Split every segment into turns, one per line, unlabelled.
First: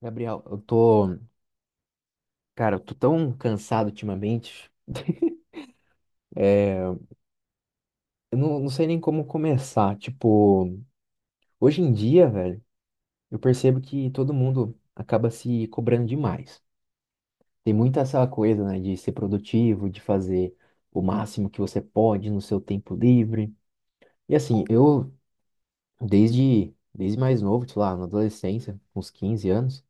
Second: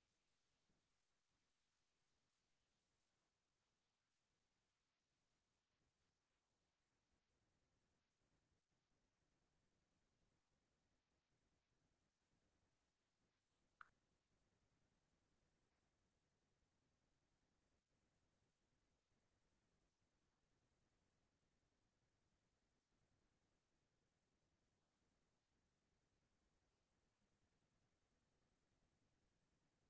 Gabriel, cara, eu tô tão cansado ultimamente. É, eu não sei nem como começar. Tipo, hoje em dia, velho, eu percebo que todo mundo acaba se cobrando demais. Tem muita essa coisa, né, de ser produtivo, de fazer o máximo que você pode no seu tempo livre. E assim, eu, desde mais novo, sei lá, na adolescência, com uns 15 anos,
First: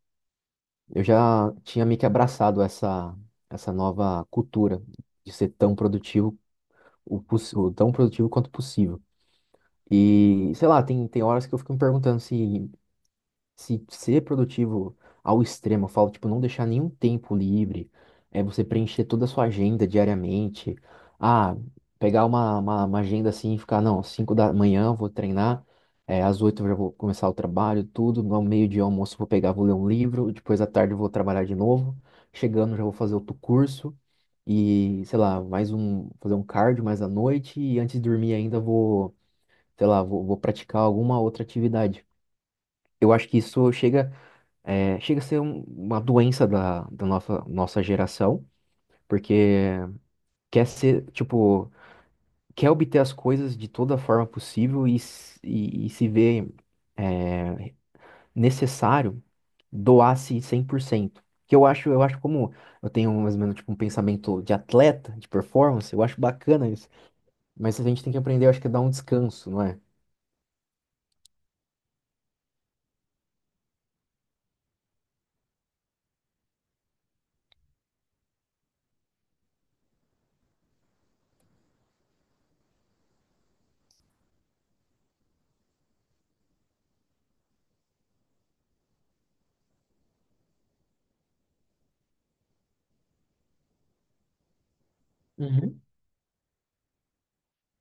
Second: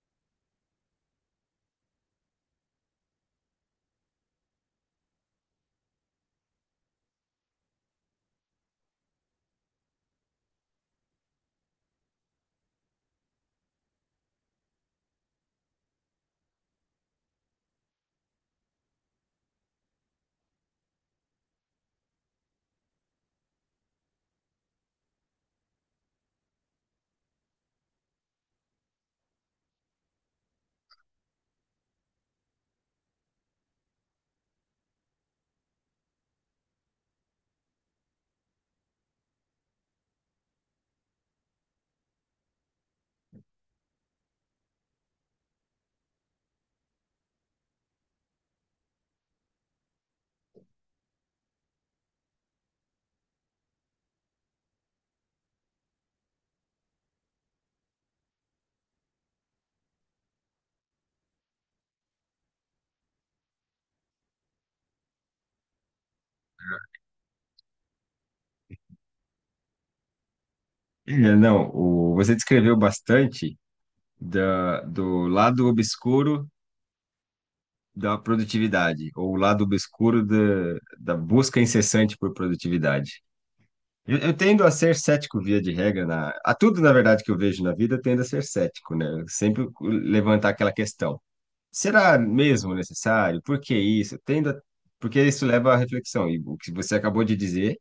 eu já tinha meio que abraçado essa nova cultura de ser tão produtivo o, poss- o tão produtivo quanto possível. E, sei lá, tem horas que eu fico me perguntando se ser produtivo ao extremo, eu falo, tipo, não deixar nenhum tempo livre, é você preencher toda a sua agenda diariamente. Ah, pegar uma agenda assim e ficar, não, às 5 da manhã eu vou treinar, é, às 8 eu já vou começar o trabalho, tudo, no meio-dia eu almoço eu vou pegar, vou ler um livro, depois à tarde eu vou trabalhar de novo, chegando já vou fazer outro curso. E, sei lá, mais um, fazer um cardio mais à noite e antes de dormir ainda vou, sei lá, vou praticar alguma outra atividade. Eu acho que isso chega chega a ser uma doença da nossa, nossa geração, porque quer ser, tipo, quer obter as coisas de toda forma possível e, e se vê é, necessário doar-se 100%. Que eu acho, eu acho, como eu tenho mais ou menos tipo, um pensamento de atleta, de performance, eu acho bacana isso. Mas a gente tem que aprender, eu acho que é dar um descanso, não é?
É, não, você descreveu bastante do lado obscuro da produtividade, ou o lado obscuro da busca incessante por produtividade. Eu tendo a ser cético via de regra, a tudo, na verdade, que eu vejo na vida, eu tendo a ser cético, né? Eu sempre levantar aquela questão. Será mesmo necessário? Por que isso? Porque isso leva à
Uhum.
reflexão, e o que você acabou de dizer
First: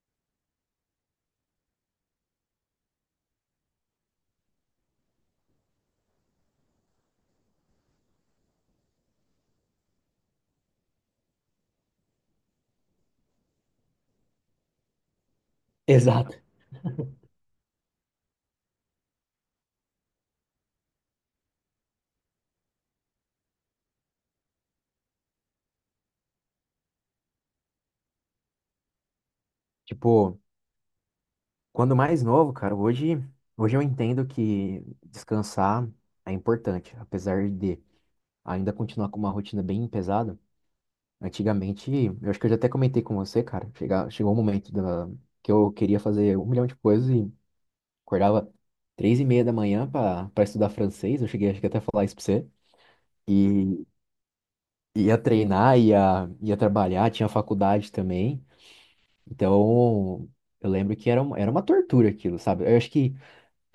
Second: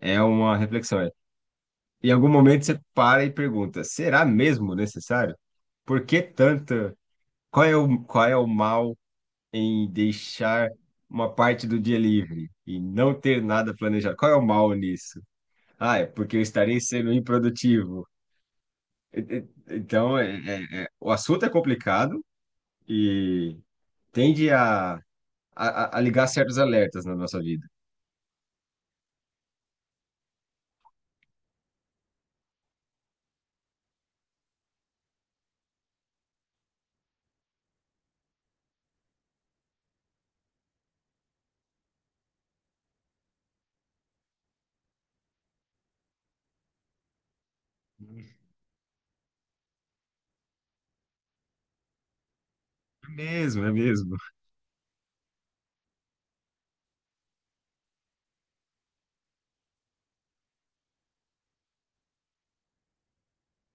é uma reflexão. Em algum momento você para e pergunta: será mesmo necessário? Por que tanta? Qual é o mal em deixar uma parte do dia livre e não ter nada planejado? Qual é o mal nisso? Ah, é
Exato.
porque eu estarei sendo improdutivo. Então, o assunto é complicado e tende a ligar certos alertas na nossa vida.
Tipo, quando mais novo, cara, hoje eu entendo que descansar é importante, apesar de ainda continuar com uma rotina bem pesada. Antigamente, eu acho que eu já até comentei com você, cara, chegou um momento que eu queria fazer um milhão de coisas e acordava 3:30 da manhã para estudar francês. Eu cheguei, acho que até a falar isso pra você.
É mesmo, é
E
mesmo.
ia treinar, ia trabalhar, tinha faculdade também. Então, eu lembro que era uma tortura aquilo, sabe? Eu acho que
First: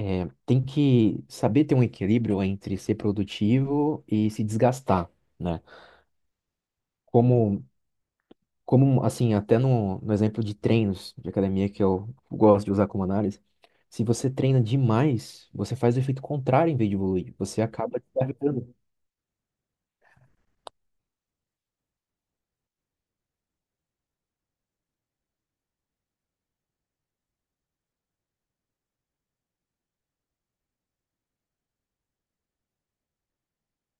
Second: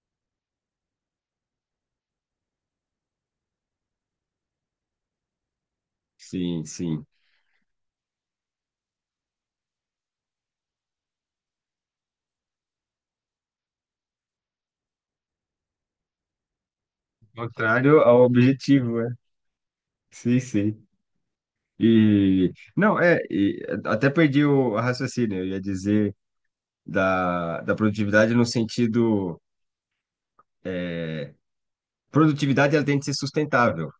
Tem que saber ter um equilíbrio entre ser produtivo e se desgastar, né?
Sim, sim.
Como, como assim, até no exemplo de treinos de academia que eu gosto de usar como análise, se você treina demais, você faz o efeito contrário em vez de evoluir, você acaba
Contrário ao
desgastando.
objetivo, é. Sim, sim. E não, é, e até perdi o raciocínio, eu ia dizer da produtividade no sentido é, produtividade ela tem que ser sustentável.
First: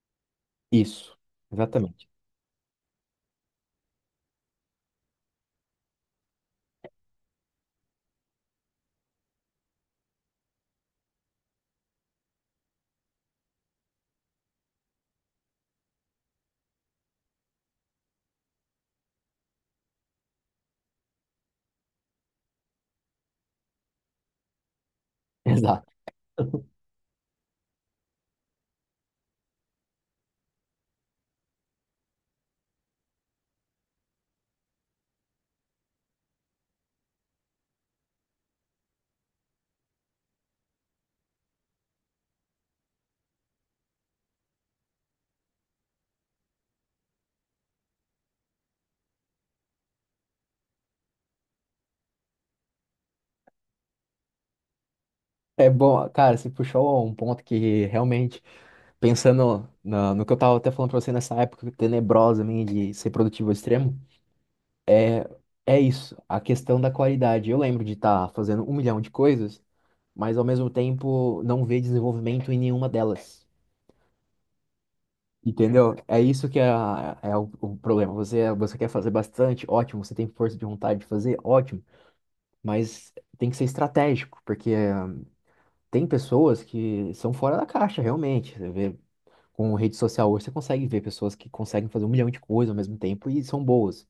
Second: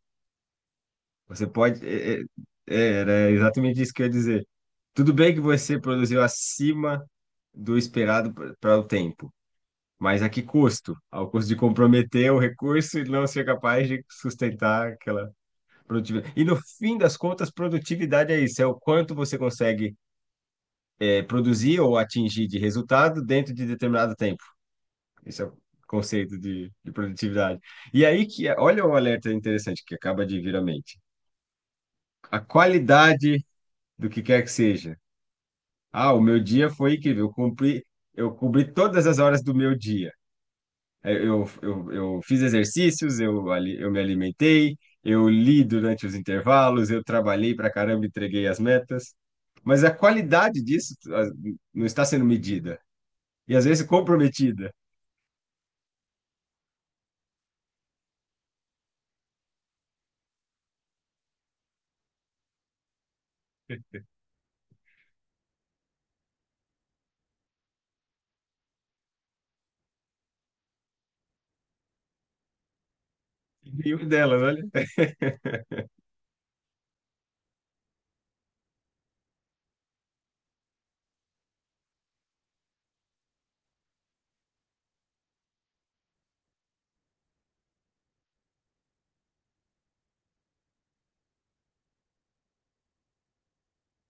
Isso,
Você pode
exatamente.
era exatamente isso que eu ia dizer. Tudo bem que você produziu acima do esperado para o tempo, mas a que custo? Ao custo de comprometer o recurso e não ser capaz de sustentar aquela produtividade. E no fim das contas, produtividade é isso, é o quanto você consegue produzir ou atingir de resultado dentro de determinado tempo. Esse é o
Exato.
conceito de produtividade. E aí que, olha o alerta interessante que acaba de vir à mente. A qualidade do que quer que seja. Ah, o meu dia foi incrível, eu cumpri, eu cobri todas as horas do meu dia. Eu fiz exercícios, eu me alimentei, eu li durante os intervalos, eu trabalhei pra caramba, entreguei as metas. Mas a qualidade disso não está sendo medida. E às vezes comprometida.
É bom, cara, você puxou um ponto que realmente, pensando no que eu tava até falando pra você nessa época tenebrosa minha de ser produtivo ao extremo, é, é isso, a questão da qualidade. Eu lembro de estar fazendo um milhão de coisas, mas ao mesmo tempo não ver desenvolvimento em nenhuma delas.
E uma delas, olha.
Entendeu? É isso que é, é o problema. Você quer fazer bastante, ótimo. Você tem força de vontade de fazer, ótimo. Mas tem que ser estratégico, porque tem pessoas que são fora da caixa, realmente. Você vê, com rede social hoje, você consegue ver pessoas que conseguem fazer um milhão de coisas ao mesmo tempo e são boas.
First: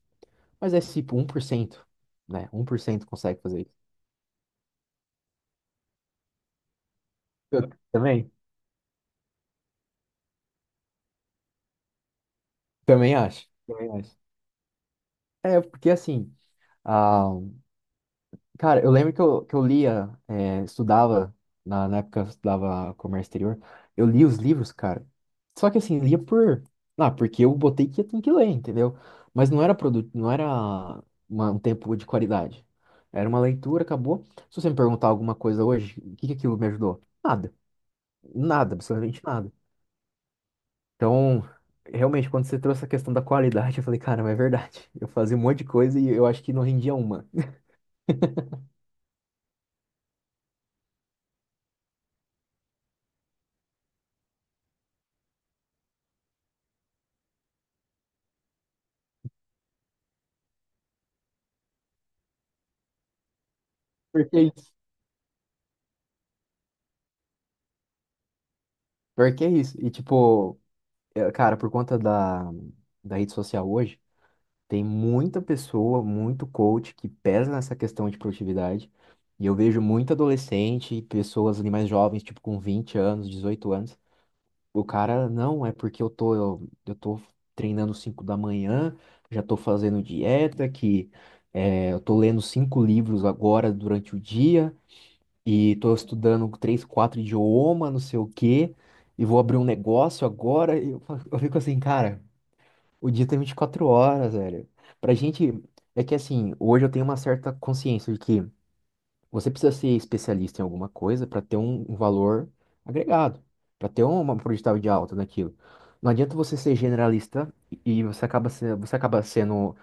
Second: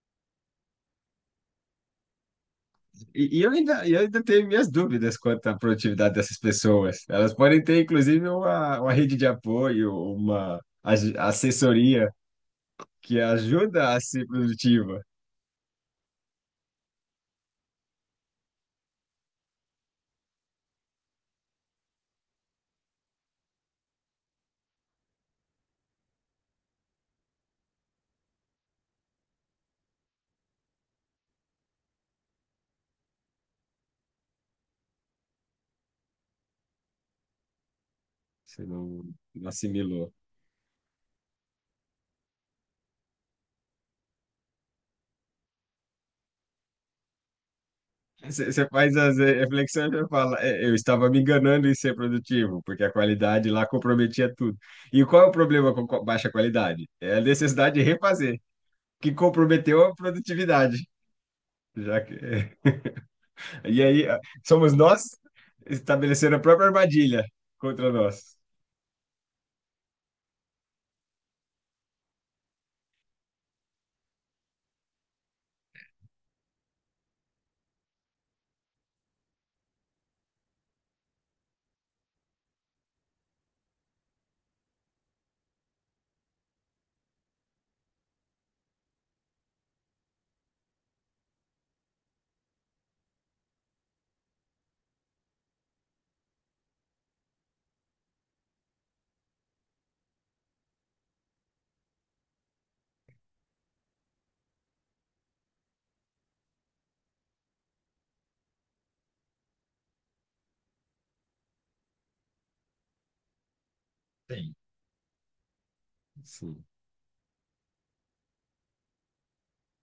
Mas é tipo 1%, né? 1% consegue fazer.
Eu ainda tenho minhas dúvidas quanto à produtividade dessas pessoas. Elas podem
Eu
ter, inclusive,
também,
uma rede de apoio, assessoria
também
que
acho, também
ajuda a
acho.
ser produtiva.
É, porque assim, ah, cara, eu lembro que que eu lia, é, estudava, na época eu estudava comércio exterior, eu li os livros, cara. Só que assim, lia por, ah, porque eu botei que eu tenho que ler, entendeu? Mas não era produto, não era um tempo de qualidade. Era uma leitura, acabou. Se você me perguntar alguma coisa hoje, o que que aquilo me ajudou? Nada,
Você
nada,
não,
absolutamente
não
nada.
assimilou.
Então, realmente, quando você trouxe a questão da qualidade, eu falei, caramba, é verdade. Eu fazia um monte de coisa e eu acho que não rendia uma.
Você você faz as reflexões e fala: "É, eu estava me enganando em ser produtivo, porque a qualidade lá comprometia tudo. E qual é o problema com baixa qualidade? É a necessidade de refazer, que comprometeu a produtividade, já que
Porque é
somos
isso.
nós estabelecendo a própria armadilha contra nós.
Porque é isso. E, tipo, é, cara, por conta da rede social hoje, tem muita pessoa, muito coach que pesa nessa questão de produtividade. E eu vejo muito adolescente e pessoas ali mais jovens, tipo, com 20 anos, 18 anos. O cara, não, é porque eu tô treinando 5 da manhã, já tô fazendo dieta, que é, eu tô lendo 5 livros agora durante o dia, e tô estudando três, quatro idiomas, não sei o quê, e vou abrir um negócio agora. E, eu fico assim, cara, o dia tem 24 horas, velho. Pra gente, é que assim, hoje eu tenho uma certa consciência de que. Você precisa ser especialista em alguma coisa para ter um valor agregado, para ter uma
Sim,
porcentagem de alta naquilo. Não adianta você
sim.
ser generalista e você acaba, se- você acaba sendo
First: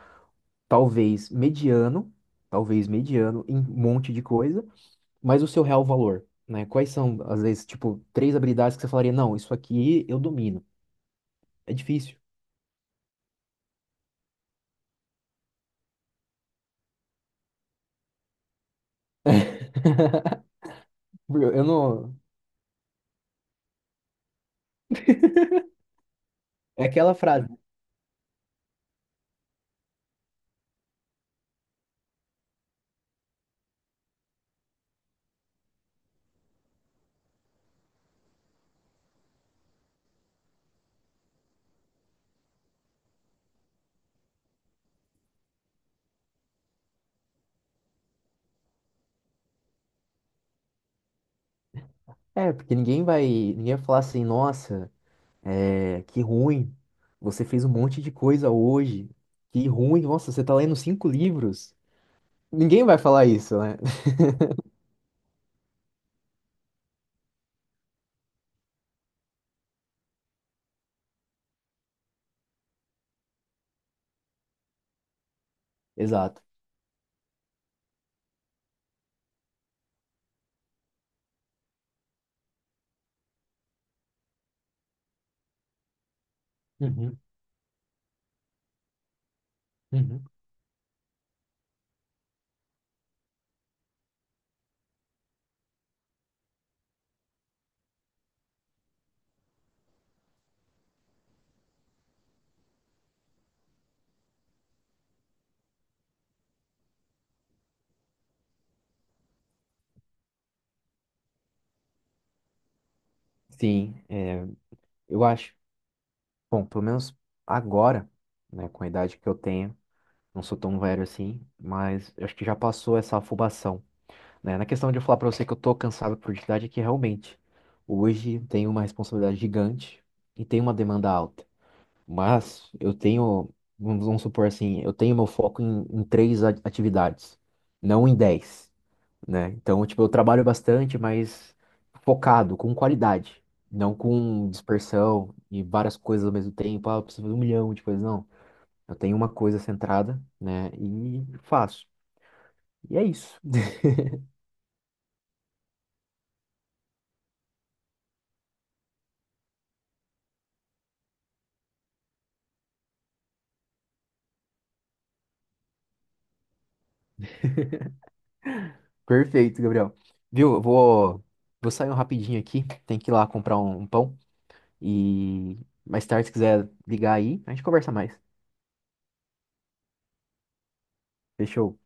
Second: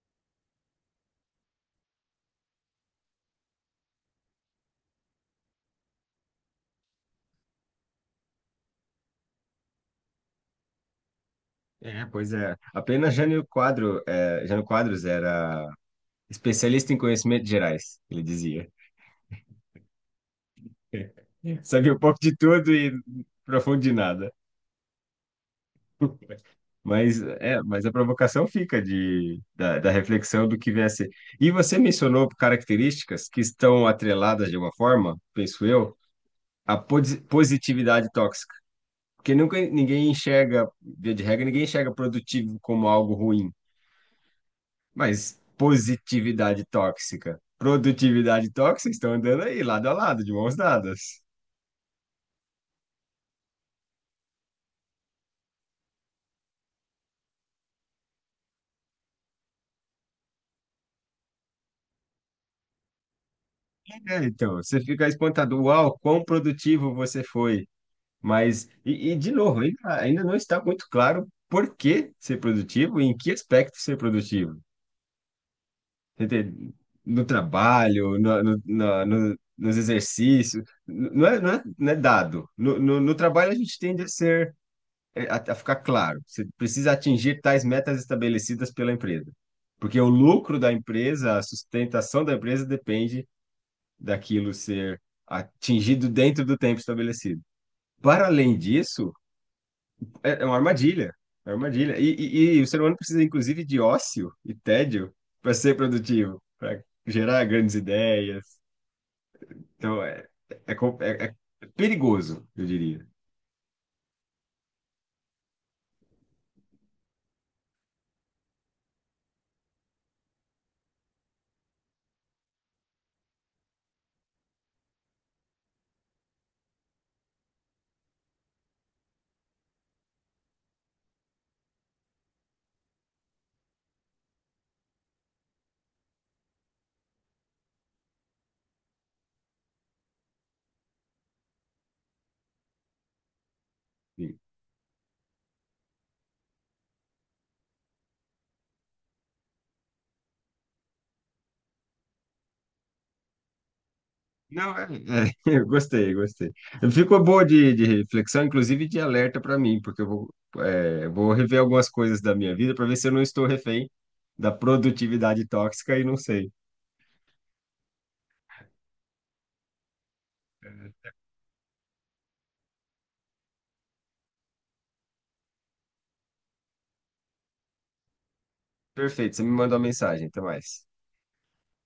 talvez mediano, talvez mediano em um monte de coisa, mas o seu real valor, né? Quais são, às vezes, tipo, três habilidades que você falaria, não, isso aqui eu domino. É
É,
difícil.
pois é. Apenas Jânio Quadro, é, Jânio Quadros era especialista em conhecimentos gerais, ele dizia. É.
Eu
Sabia um
não.
pouco de tudo e profundo de nada.
É aquela
Mas,
frase, né?
é, mas a provocação fica da reflexão do que vier a ser. E você mencionou características que estão atreladas de uma forma, penso eu, à positividade tóxica. Porque nunca ninguém enxerga, via de regra, ninguém enxerga produtivo como algo ruim. Mas positividade tóxica, produtividade tóxica estão andando aí, lado a lado, de mãos dadas.
É, porque ninguém vai falar assim, nossa. É, que ruim. Você fez um monte de coisa hoje. Que ruim. Nossa, você tá lendo 5 livros. Ninguém vai falar isso, né?
É, então, você fica espantado, uau, quão produtivo você foi. Mas, de novo, ainda não está muito claro por que ser produtivo e em que aspecto ser produtivo.
Exato.
Entende? No trabalho, nos exercícios, não é, não é, não é dado. No trabalho a gente tende a ser a ficar claro, você precisa
Uhum,
atingir tais metas estabelecidas pela empresa. Porque o
uhum.
lucro da empresa, a sustentação da empresa depende daquilo ser atingido dentro do tempo estabelecido. Para além disso, é uma armadilha. É uma armadilha. E o ser humano precisa, inclusive, de ócio e tédio para ser produtivo, para gerar grandes ideias. Então, é, é perigoso, eu diria.
Sim, é, eu acho. Bom, pelo menos agora, né, com a idade que eu tenho, não sou tão velho assim, mas eu acho que já passou essa afobação, né? Na questão de eu falar pra você que eu tô cansado por idade, é que realmente hoje tenho uma responsabilidade gigante e tem uma demanda alta. Mas eu tenho, vamos supor assim, eu tenho meu foco em três atividades, não em 10, né? Então, tipo, eu trabalho bastante, mas focado, com qualidade, não com dispersão e várias coisas ao mesmo tempo. Ah, eu preciso fazer um milhão de coisas, não. Eu tenho uma coisa centrada, né? E faço. E é isso.
Não, é, eu gostei, gostei. Ficou boa de reflexão, inclusive de alerta para mim, porque eu vou, vou rever algumas coisas da minha vida para ver se eu não estou refém da produtividade tóxica e não sei.
Perfeito, Gabriel. Viu? Vou sair um rapidinho aqui, tem que ir lá comprar um pão e mais tarde, se quiser ligar aí, a gente conversa mais.
Perfeito, você me mandou uma mensagem, até mais.
Fechou.